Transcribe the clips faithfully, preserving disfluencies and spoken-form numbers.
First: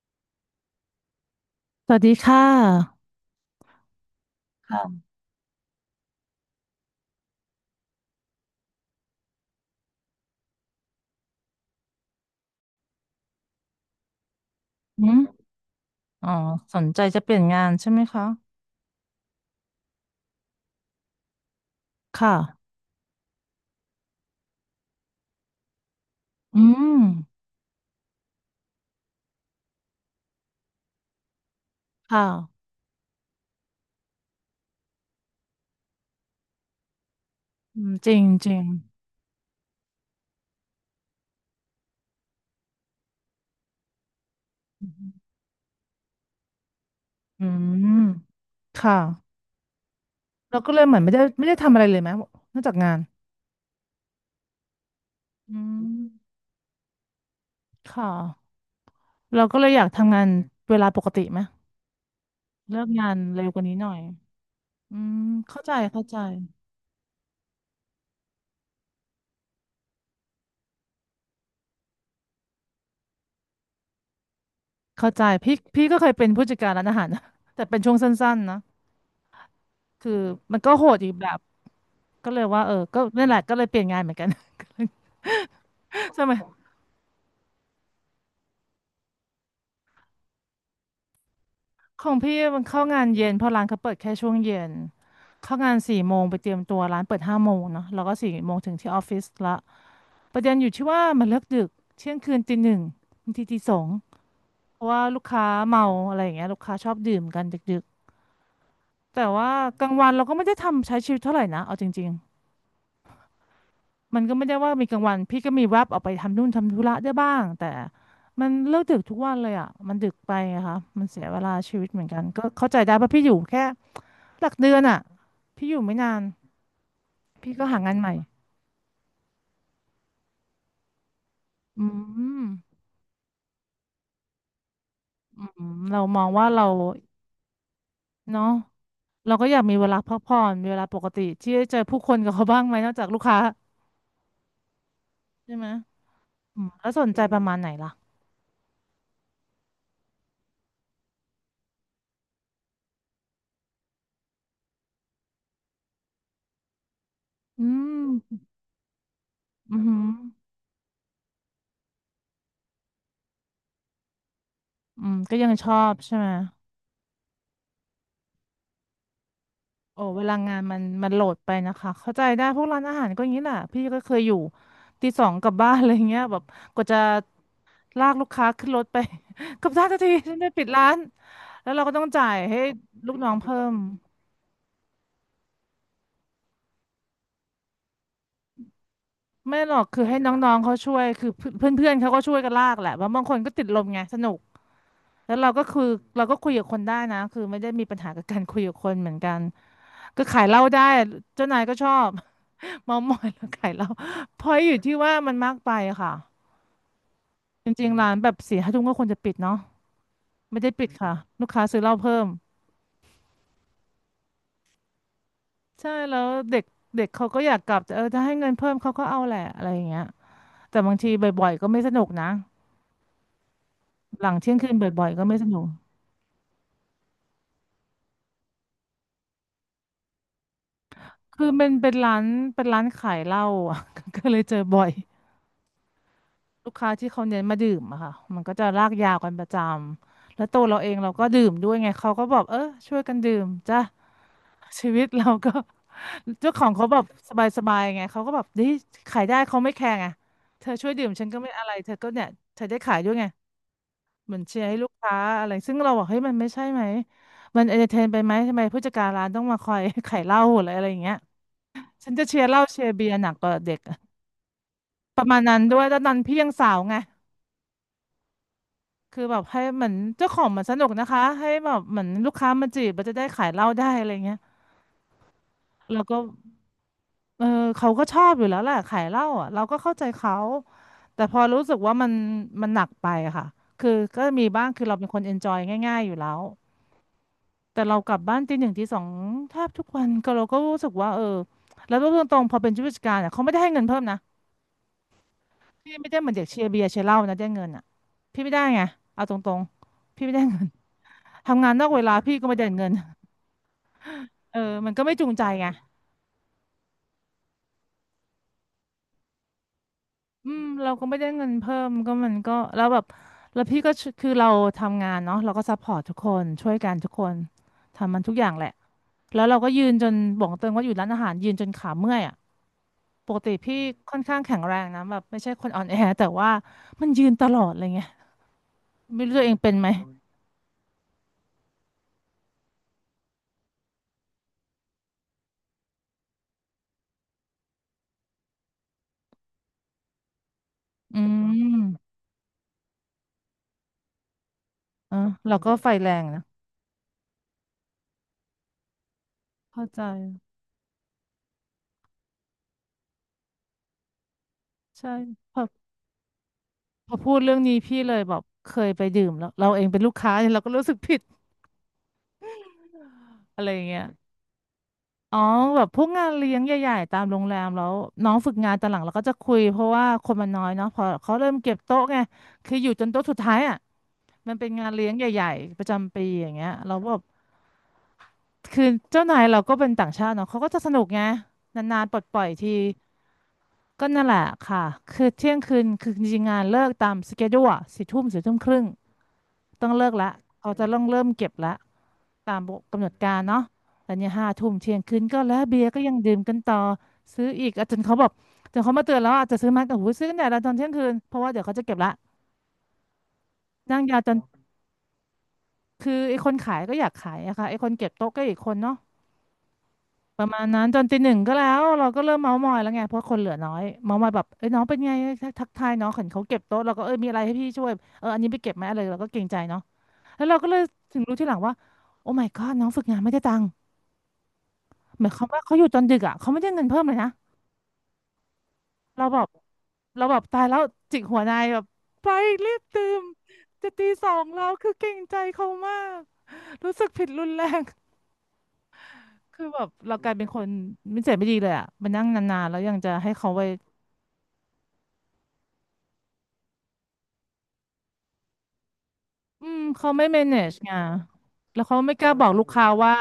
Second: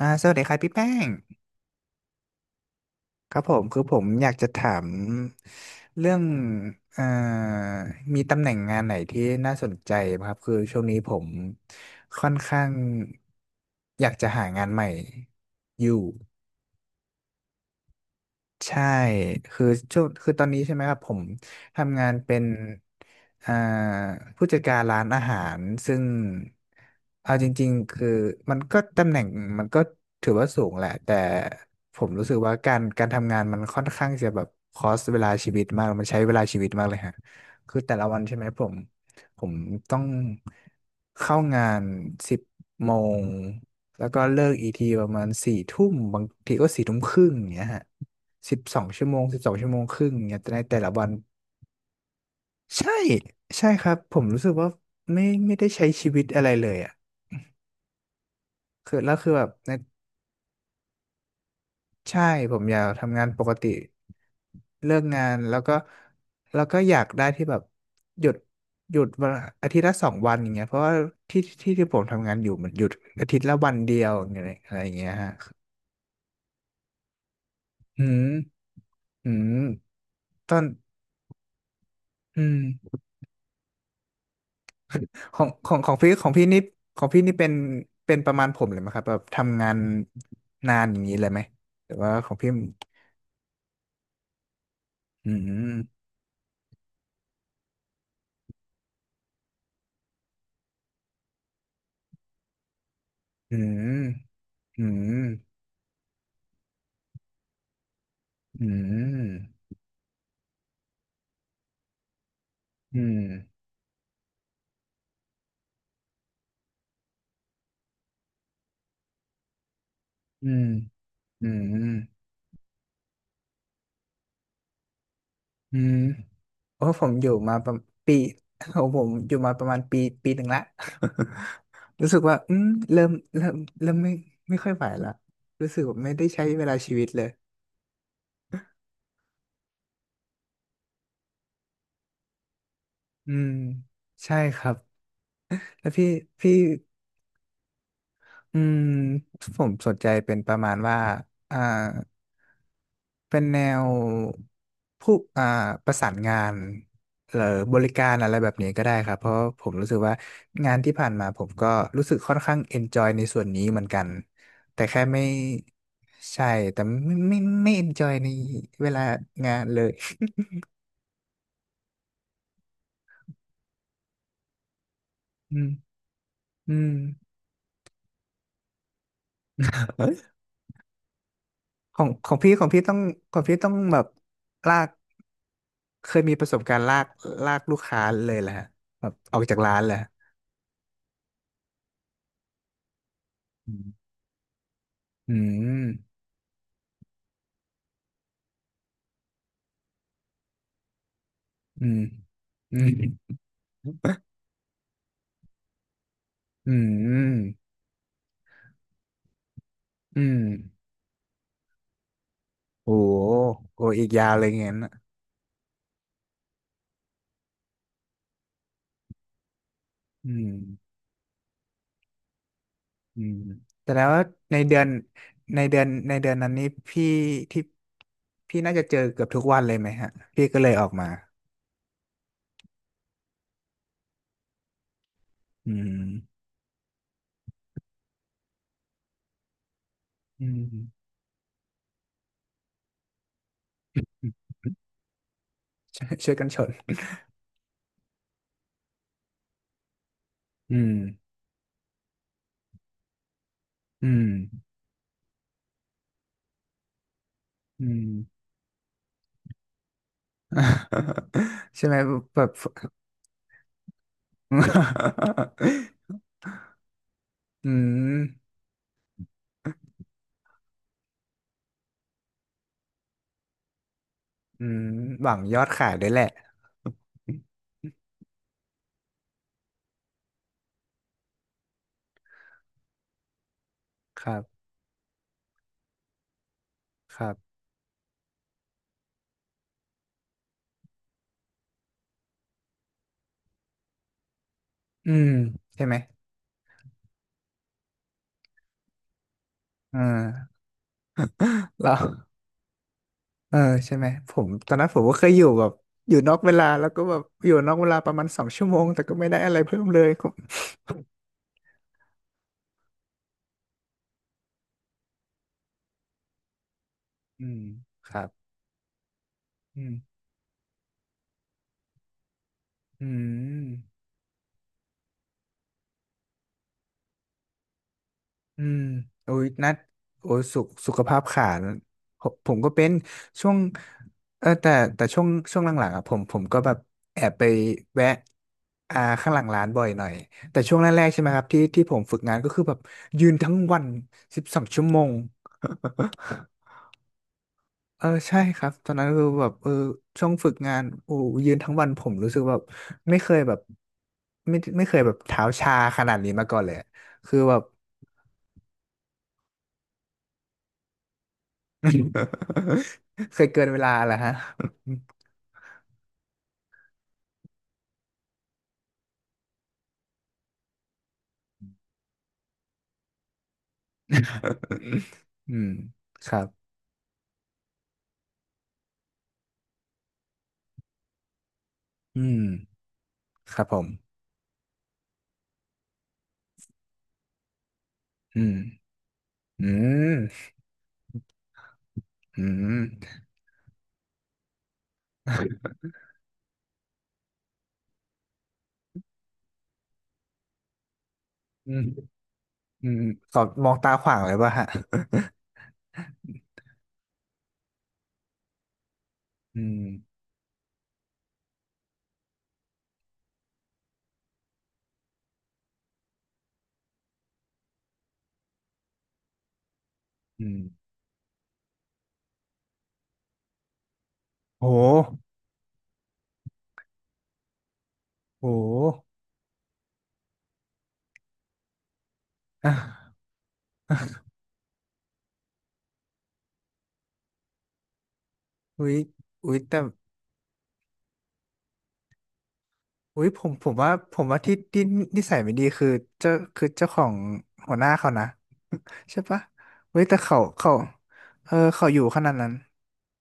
อ่าสวัสดีครับพี่แป้งสวัสดีค่ะครับผมคือผมอยากจะถามค่ะเรื่องเอ่อมีตำแหน่งงานไหนที่น่าสนใจไหมครับคือช่วงนี้ผมค่อนข้างอยากจะหางานใหม่อืมอยู่ อ๋อสนใจจะเปลี่ยนงานใช่ไหมคะใช่คือช่วงคือตอนนี้ใช่ไหมครับ ผมทำงานเป็ค่ะนอ่าผู้จัดการร้านอาหาร ซึ่งอืมเอาจริงๆ คือมันก็ตำแหน่งมันก็ถือว่าสูงแหละ แต่ผมครู้สึกว่า่ะการการทำงานมันค่อนข้างจะแบบคอสเวลาชีวิตมาก มันใช้เวลาชีวิตมากเลยฮะคืออืมแต่ละจริวันงใช่ไหมจริผงม ผมต้องเข้างานสิบโมง แล้วก็เลิกอีกทีประมาณสี่ทุ่มบางทีก็สี่ทุ่มครึ่งออืย่างเงี้ยฮะ มสิบสอคงชั่วโมง่ะสิบสองชั่วโมงครึ่งเนี่ยในเราก็แต่เลยละเหมือนวันไม่ได้ไม่ได้ทำอะไรเลยไหมนอกจากงาใช่นใช่ครับผมรู้สึกว่าไม่ไม่อืได้ใช้ชีวิตมอะไรเลยอ่ะค่ะคือแล้วคือแบเราบก็เลในยอยากทำงานเวลาปกติไหมใช่ผมอเลิยากกงานทำงานปเร็วกกว่าตินี้หน่อยเลิอืกมงานแล้วเข้าใจก็เข้าใจแล้วก็อยากได้ที่แบบหยุดหยุดวันอาทิตย์ละสองวันอย่างเงี้ยเพราะว่าที่ที่ที่ผมทำงานอยู่มันหยุดอาทิตย์ละวันเดียวอย่างเงี้ยอะไรอย่างเงี้เข้ายใจฮะพี่พี่ก็เคยเป็นผู้จัดการร้านอาหารนะ แต่เป็นช่วงอืสัม้นๆนะ อืมคือตอมันนก็โหดอีกแบบก็เลอืยม ว่าเออก็นั่นแหละก็เลยเปลี่ยนงานเหมือนกัน ของของของพี่ สของมัยพี่นี่ของพี่นี่เป็นเป็นประมาณผมเลยไหมครับแบบทำงานนานอย่างนี้เลยไหมหรือขว่าองของพี่พี่มันเข้างานเย็นเพราะร้านเขาเปิดแค่ช่วงเย็นอืเข้างานสี่มโมงไปเตรียมตัวร้านเปิดห้าโมงเนาะแล้วก็สี่โมงถึงที่ออฟฟิศละประเด็นอยู่ที่ว่ามันเลิกดึกเที่ยงคืนตีหนึ่งบางทีอืตีสอมงเพอืราะว่ามลูกค้าเมาอะไรอย่างเงี้ยลูกค้าชอบดื่มกันดึกอืๆแต่ว่ามกลางวันเราก็ไม่ได้ทำใช้ชีวิตเท่าไหร่นะเอาจริง อืมมันก็ไม่ได้ว่ามีกลางวันพี่ก็มีแวบออกไปทำนู่นทำธุระได้บ้างแต่มันเลิกดึกทุกวันเลยอ่ะมันดึกไปอือะมค่ะมันเสียเวอืลาชีวิตมเหมือนกันก็เข้าใจได้เพราะพี่อยู่แค่หลักเดือนอ่ะพี่ออืยู่มไม่นานโอ้ผมอยู่พี่มาก็ประหามาณงานใหม่ปีของผมอยู่มาประมาณปีปีหนึ่งละ อื รู้สึกว่าอืมมเริ่มเริ่มเริ่มไม่ไม่ค่อยไหวละอืรู้มสึกว่าเราไม่มได้องใช้ว่าเวเราลาชีวิตเลยเนาะเราก็อยากมีเวลาพักผ่อนมีเวลาปกติที่จะเจอผู้คนกับเขาบ้างไหมนอกจากลูกอืค้ามใช่ครับใช่ไหมแล้วพี่พี่ อืมแล้วสนใจประมาณไหนล่ะอืมผมสนใจเป็นประมาณว่าอ่าเป็นแนวผู้อ่าประสานงานหรืออืบริการอะไรมแบบนี้ก็ได้ครับเพราะผมอือรู้สึหืกอว่างานที่ผ่านมาผมก็รู้สึกค่อนข้างเอนจอยในส่วนนี้เหมือนกันแต่แค่อืมไม่ก็ยังชอบใช่ไหม ใช่แต่ไม่ไม่ไม่เอนจอยในเวลางานเลยโอ้เวลางานมันมันโหลดไปนะคะเข้าใจได้พวกร้านอาหารก็อย่างนี้แหละพี่ก็เคยอยู่ตีสองกลับอืมบ้านอะไรเงี้ยแบบอืกว่าม จะลากลูกค้าขึ้นรถไป กลับได้ทันทีฉันจะปิดร้านแล้วเราก็ขต้อองงขจ่าองยพี่ให้ของพี่ต้องลูกน้อขงองพี่เพิ่ต้อมงแบบลากเคยมีประสบการณ์ลากลากลูกค้าเลยแหละแบบออกจากไม่หรร้าอนกแหละคือให้น้องๆเขาช่วยคือเพื่อนเพื่อนๆเขาก็ช่วยกันลากแหละว่าะบางคนก็ติดอลมไงมสนุกแล้อืวเราก็คือมเราก็คุยกับคนได้นะคือไม่ได้มีปัญหากับการคุยกับคนเหมือนกันก็ขายเหล้าได้เจ้านายก็อืชอมบ อื เมามอยมแล้วขายเหล้าเพราะอยู่ที่ว่ามันมากไปอะค่ะ อืมจริงๆร้านแบบสี่ห้าทุ่มก็ควรจะปิดเนาะอืมไม่ได้ปิดค่ะลูกค้าซื้อเหล้าเพิ่มโอ้โหโอ้อีกยาวเลยงั้นอะใช่แล้วเด็กเด็กเขาก็อยากกลับแต่เออถ้าให้เงินเพิ่มเขาก็เอาแหละอะไรอย่างเงี้ยอืมแต่บางทีบ่อยๆก็ไม่สนุกนะอืมแต่แล้วาหลังเที่ยในงคืเดืนอนบ่อยๆก็ไม่สในนุกเดือนในเดือนนั้นนี้พี่ที่พี่น่าจะเจอเกือบทุกวันเลยไหมฮะพี่ก็เลยออกมาคือเป็นเป็นร้านเป็นร้านขายเหล้าอะ ก็เลยเจอบ่อย อืมลูกค้าที่เขาเน้นมาดื่มอะค่ะมันก็จะลากยาวกันประจำแล้อืวตัม วเราเองเราก็ดื่มด้วยไงเขาก็บอกเออช่วยกันดื่มจ้ะ ชีวิตเราก็ ช่วยช่วย กันเจ้าชขอนงเขาแบบสบายๆไงเขาก็แบบดีขายได้เขาไม่แคร์ไงเธออืช่มวยดื่มฉันก็ไม่อะไรเธอก็เนี่ยเธอได้ขายด้วยไงอืม เหมือนเชียร์ให้ลูกค้าอะไรซึ่งเราบอกเฮ้ยมันไม่ใช่ไหมมันเอนอืเตอร์เทนม ไปไหมทำไมผู้จัดการร้านต้องมาคอย ขายเหล้าหรืออะไรอย่างเงี้ย ใช่ไหมฉันจะเชีแบยร์บ เหล้าเชียร์เบียร์หนักกว่าเด็กอะประมาณนั้นด้วยแล้วตอนนั้น พี่ยังสาวไง อืมคือแบบให้เหมือนเจ้าของมันสนุกนะคะให้แบบเหมือนลูกค้ามาจีบมันจะได้ขายเหล้าได้อะไรเงี้ยอืมหวังยอดขายเราด้วยก็แหละเออเขาก็ชอบอยู่แล้วแหละขายเหล้าอ่ะเราก็เข้าใจเขาแต่พอรู้สึกว่ามันมันหนักไปอะค่ะคือก็ครับมีบ้างคือเราเป็นคนเอนจอยง่ายๆอยู่แล้วครับแต่เรากลับบ้านตีหนึ่งตีสองแทบทุกวันก็เราก็รู้สึกว่าเออแล้วพูดตรงๆพอเป็นผู้จัดการอ่ะเขาไม่ได้ให้เงินเพิ่มนะอืมใช่ไหพี่มไม่ได้เหมือนเด็กเชียร์เบียร์เชียร์เหล้านะได้เงินอ่ะพี่ไม่ได้ไงเอาตรงเอๆพี่ไม่ได้อเงินทำงานนเอกเวลาพี่ราก็ไม่ได้เงิน เออใช่ไหมผมเออ ตอนนั้นมันผมก็ไม่ก็เคจูยงอใจยู่แบไงบอยู่นอกเวลาแล้วก็แบบอยู่นอกเวลาประมาณสองชั่วโมงแต่ก็ไม่ได้อะไรเพิ่มเลยก็อืม เราก็ไม่ได้เงินเพิ่มก็มันก็แล้วแบบแล้วพี่ก็ชคือเราทำงานเนาะเราก็ซัพพอร์ตทุกคนช่วยกันทุกคนอืมคทำมัรันทุกอบย่างแหละแล้วเราก็ยือืนมจนบอกเติงว่าอยู่ร้านอาหารยืนจนขาเมื่อยอ่ะอืปกติม พี่ค่อนข้างแข็งแรงนะแบบไม่ใช่คนอ่อนแอแต่ว่ามันยืนตลอดอะไรเงี้ยอืมไม่โอ้รู้ตัยวเองนัเป็นดไหมโอ้ยสุขสุขภาพขาดผมผมก็เป็นช่วงเออแต่แต่ช่วงช่วงหลังๆอ่ะผมผมก็แบบแอบไปแวะอ่าข้างหลังร้านบ่อยหน่อยแต่ช่วงแรกๆอืใช่ไหมครับที่ที่ผมมฝึกงานก็คือแบบยืนทั้งวันสิบสองชั่วโมงเออเราก็ไฟแรงนะเออใช่ครับตอนนั้นคือแบบเออเข้าใจช่วงฝึกงานโอ้ยืนทั้งวันผมรู้สึกแบบไม่เคยแบบไม่ไม่เคยใช่แบบเท้าพอชาขนาดนี้มาก่อนเลยอะพอพูคือดแบเรื่องบ นี้พี่เลยแบบเคยไปดื่มแล้วเราเองเป็นลูกค้าเนี่ยเราก็รู้สึกผิด เคยเกิอะไรนเวอย่างลาเงี้ย เหรอฮะอ๋อแบบพวกงานเลี้ยงใหญ่ๆตามโรงแรมแล้วน้องฝึกงานตอนหลังเราก็จะคุยเพราะว่าคนมันน้อยเนาะพอเขาเริ่มเก็บโต๊ะไงคืออยู่จนโต๊ะสุดท้ายอ่ะมันเป็นงานเลี้ยงใหญ่อืมๆประจำปีครัอบย่างเงี้ยเราก็แบบคือเจ้านายเราก็เป็นต่างชาติเนาะเขาก็จะสนุกไงนานๆปลดอืปล่มอยทีครับผมก็นั่นแหละค่ะคือเที่ยงคืนคือจริงๆงานเลิกตามสเกดูอะสี่ทุ่มสี่อืทุ่มมครึ่งอืต้องเลิกละมเขาจะต้องเริ่มเก็บละ อืตามกำหนดมการเนาะแต่เนี่ยห้าทุ่มเที่ยงคืนก็แล้วเบียร์ก็ยังดื่มกันต่อซื้ออีกอ่ะจนเขาบอกจนเขามาเตือนแล้วอาจจะซื้อมาแต่หูซื้อกันแต่ละตอนเที่ยงคืนเพราะว่าเดี๋ยวอืเขามจะเก็บละอืมขอมองตานั่งขวายางวจเลยนป่ะฮะคือไอ้คนขายก็อยากขายอะค่ะไอ้คนเก็บโต๊ะก็อีกคนเนาะอืมประมาณนั้นจนตีหนึ่งก็แล้วเราก็เริ่มเมาท์มอยแล้วไงเพราะคนเหลือน้อยเมาท์มอยแบบเอ้ยน้องเป็นไงทักทักทายน้องเห็นเขาเก็บโต๊ะเราก็เอ้ยมีอะไรให้พี่ช่วยเอออันนี้ไปเก็บไหมอะไรเราก็เกรงใจเนาะอืแล้วเราก็เลยมถึงรู้ทีหลังว่าโอ้ my god น้องฝึกงานไม่ได้ตังค์ โหเหมือนเขาว่าเขาอยู่จนดึกอ่ะเขาไม่ได้เงินเพิ่มเลยนะโหเราแบบเราแบบตายแล้วจิกหัวนายแบบไปรีบตื่อ่ะนจะตีสองแล้วคือเกรงใจเขามากรู้สึกผิดรุนแรงอุ๊ยอุ๊ยคือแต่แบบเรากลายเป็นคนไม่เจ็บไม่ดีเลยอ่ะมานั่งนานๆแล้วยังจะอุ๊ยให้ผเขามไปผมว่า ผมว่าที่ที่นิสัยไม่ดีคือเจ้าคือเจ้าของหัวหน้าเขานะใช่ปะอืมเว้ยเขาแต่ไม่ เขาเขา manage ไงเออแล้วเขาอเขายู่ไม่ขกนาล้าดบอนั้นกลูกค้าว่า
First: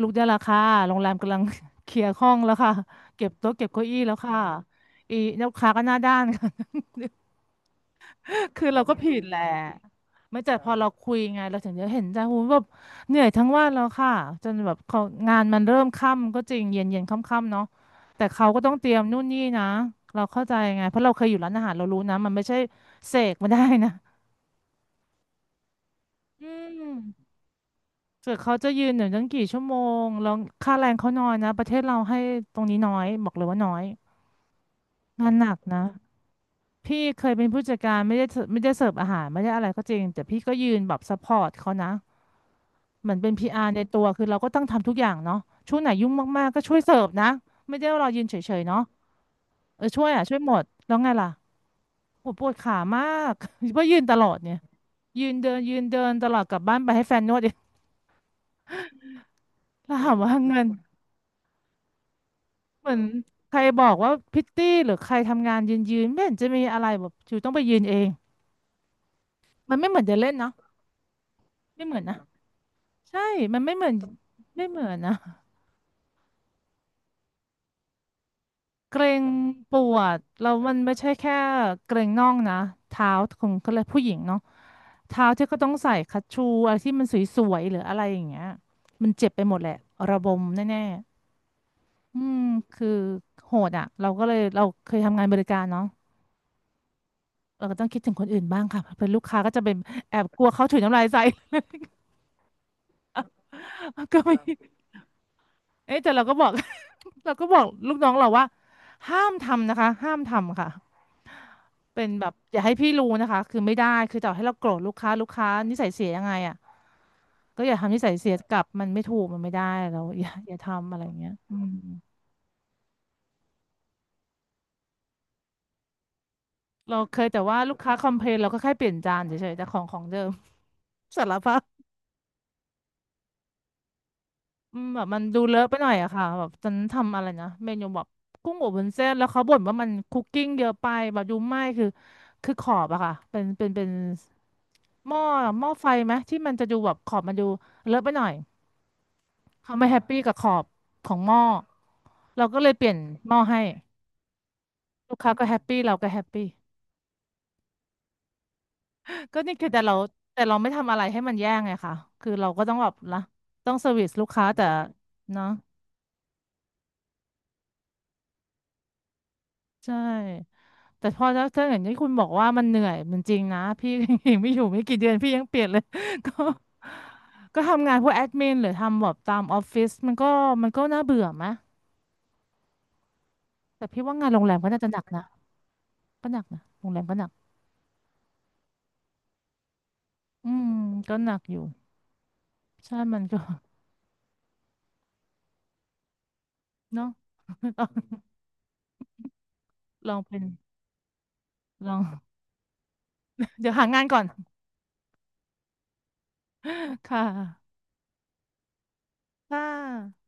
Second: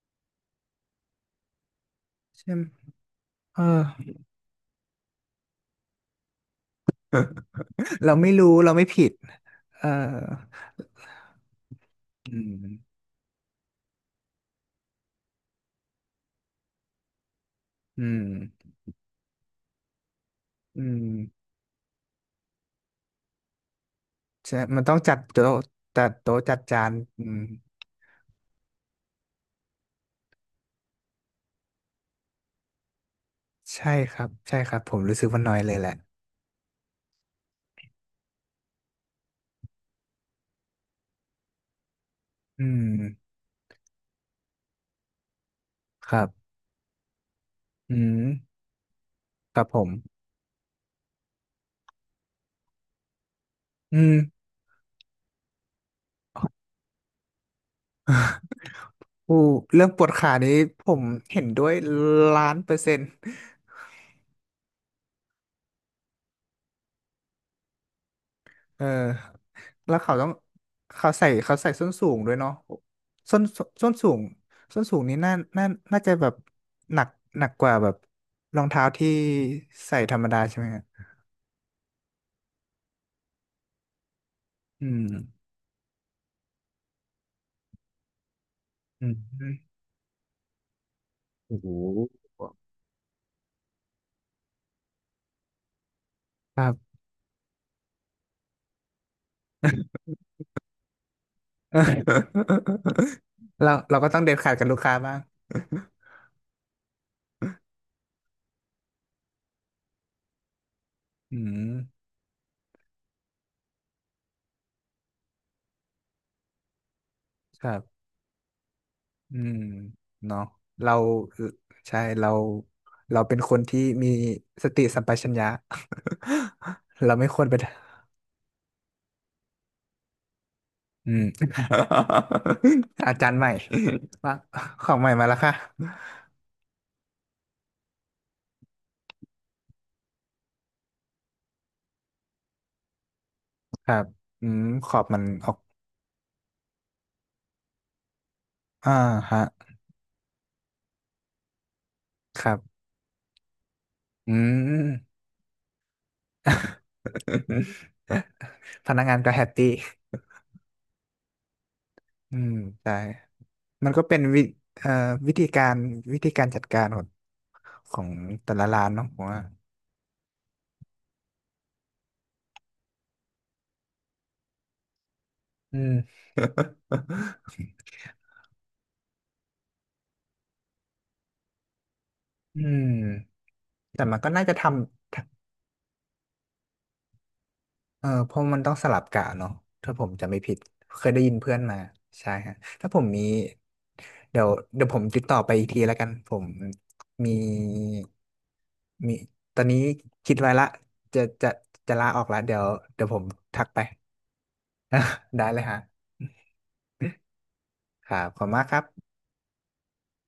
ลูกได้ราคาโรงแรมกำลัง เคลียร์ห้องใช่แล้วไหมค่ะเก็บโต๊ะเออ เก็บเก้าอี้แล้วค่ะอีลูกค้าก็หน้าด้านค่ะ เราไม่รู้คือเราเราไม่ก็ผิดผิดแหละเออไม่แต่พอเราคุยไงเราถึงจะเห็นใจโอ้อืโหูแบบมเหนื่อยทั้งวันแล้วค่ะจนแบบเขางานมันเริ่มค่ำก็จริงเย็นเย็นค่ำๆเนาะอืมแต่เขาก็ต้องเตรียมนู่นนี่นะเราเข้าใจอืไงเพราะมเราเคยอยู่ร้านอาหารเรารู้นะมันไม่ใช่เสกมาได้นะใช่มันต้องจัดโต๊ะจัดโต๊ะอืจัดจานอืมมเกิดเขาจะยืนหนึ่งตั้งกี่ชั่วโมงแล้วค่าแรงเขาน้อยนะประเทศเราให้ตรงนี้น้อยบอกเลยว่าน้อยใช่ครับใช่ครับผมรู้สึกงานว่าหนัน้อยกเลยนะ แหละพี่เคยเป็นผู้จัดการไม่ได้เสิร์ฟไม่ได้เสิร์ฟอาหารไม่ได้อะไรก็จริงแต่พี่ก็ยืนแบบซัพพอร์ตเขานะอืเหมือนเป็มน พี อาร์ ในตัวคือเราก็ต้องทำทุกอย่างเนาะช่วงไหนยุ่คงรัมาบ กๆก็ช่วยเสิร์ฟนะไม่ได้อืว่ารอยืนเฉมยๆเนาะครับผเออมช่วยอ่ะช่วยหมดแล้วไงล่ะโหปวดขามาก เพราะยือืนม ตลอดเนี่ยยืนเดินยืนเดินตลอดกลับบ้านไปให้แฟนนวด เอง อู้เรื่องแล้วปวดถามขาว่านี้เงินผมเห็นด้วยล้านเปอร์เหเซ็มือนนต์ ใครบอกว่าพิตตี้หรือใครทำงานยืนยืนไม่เห็นจะมีอะไรแบบอยู่ต้องไปยืนเองเออมันไม่แล้เหวมือนเขาเดินต้องเล่นเนาะเขาใส่เขาใส่ไม่ส้นเหมือนสูนะ งด้วยเนาะใช่ ส้นมันไม่เหมืส้อนนสูงไม่เหส้มืนอสูนงนะนี้น่าน่าน่าจะแบบหนักหนักกว่าแบบรองเท้าเกรที่งปใส่วธรดรมดาแล้วใช่ไหมมันฮะไม่ใช่แค่เกรงน่องนะเท้าของเขาเลยกผู้หญิงเนาะอืมเท้าที่ก็ต้องใส่คัชชูอะไรที่มันสวยๆหรืออะไรอย่างเงี้ยอืมันมเจ็บไปหมดแหละระบมแน่โอ้โหๆอืมคือโหดอ่ะเราก็เลยเราเคยทำงานบริการเนาะครับ เราก็ต้องคิดถึงคนอื่นบ้างค่ะเป็นลูกค้าก็จะเป็นแอบกลัวเขาถุยน้ำลายใส่ เราเราก็ ต้ก็องเด็ดไม่ขาดกับลูกค้าบ้าง เอ๊ะแต่เราก็บอก เราก็บอกลูกน้องเราว่าห้ามทำนะคะห้ามทำค่ะ อืมเป็นแบบอย่าให้พี่รู้นะคะคือไม่ได้คือต่อให้เราโกรธลูกค้าลูกค้านิสัยเสียยังไงอ่ะก็คอรัย่าทำนิบสัยเสียกลับมันไม่ถูกอืมันไม่มได้เราอย่าเนาะอย่าทำเราอะไรอย่างเงี้ยอืมใช่เราเราเป็นคนที่มีสติสัมปชัญญะ เรา เราเคไม่ยคแต่วรไป ว่าลูกค้าคอมเพลนเราก็แค่เปลี่ยนจานเฉยๆแต่ของของเดิม อื ม สารภาพ อาจารย์ใหม่ว่าอืขมองแบใหบม่มันมาแล้วดูค่ะเลอะไปหน่อยอะค่ะแบบฉันทำอะไรนะเมนูแบบกุ้งอบวุ้นเส้นแล้วเขาบ่นว่ามันคุกกิ้งเยอะไปแบบดูไหม้คือคือขอบอะค่ะเป็นเป็นเป็คนรับอืม ขอบหม้มัอนออกหม้อไฟไหมที่มันจะดูแบบขอบมันดูเลอะไปหน่อย อ่าฮะเขาไม่แฮปปี้กับขอบของหม้อคเรารัก็เลยบ เปลี่ยนหม้อให้อืลูม กค้าก็แฮปปี้เราก็แฮปปี้ พนักงานก็ ก็แฮปนี่ปี้คือแต่เราแต่เราไม่ทำอะไรให้มันแย่ไงค่ะ คืออืเรามก็ต้องแบใช่บนะต้องเซมัอนร์ก็วิสเป็นลูกวิค้าแต่เอ่อวิธีเนาะการวิธีการจัดการของของแต่ละร้านเนาะผมว่าใช่แต่พอถ้าถ้าอย่างที่คุณบอกว่ามันเหนื่อยมันจริงนะพี่ ยังไม่อยู่ไม่กี่เดือนพี่ยังเปลี่ยนอืเลย ม ก็ก็ ทำงานพวกแอดมินหรือทำแบบตามออฟฟิศมันก็มันก็น่าเบื่อไหมอืม แต่พี่แต่ว่ามันก็งานโรน่างแรจะมทก็น่าจะหนักำ นะก็หนักนะโรงแรมก็หนักเออเพราะมันต้องสลับกะเนาะถ้าผมจำไม่อืผิดมเคยก็ได้หยินันกเพื่ออนยู่ มาใช่ฮะถ้าผใช่มมัมีนก็ เดี๋ยวเดี๋ยวผมติดต่อไปอีกทีแล้วกันผม เนาะ มี ลองมีตอนนี้ลองคิดเป็น ไว้ละจะจะลจะอง ลาออกแล้ว เดี๋ยวเดี๋ยวผมทักเดี๋ยวไป หางานก่อน ได้เลยฮะ ค่ะครับขอบคุณมากครับค่ะ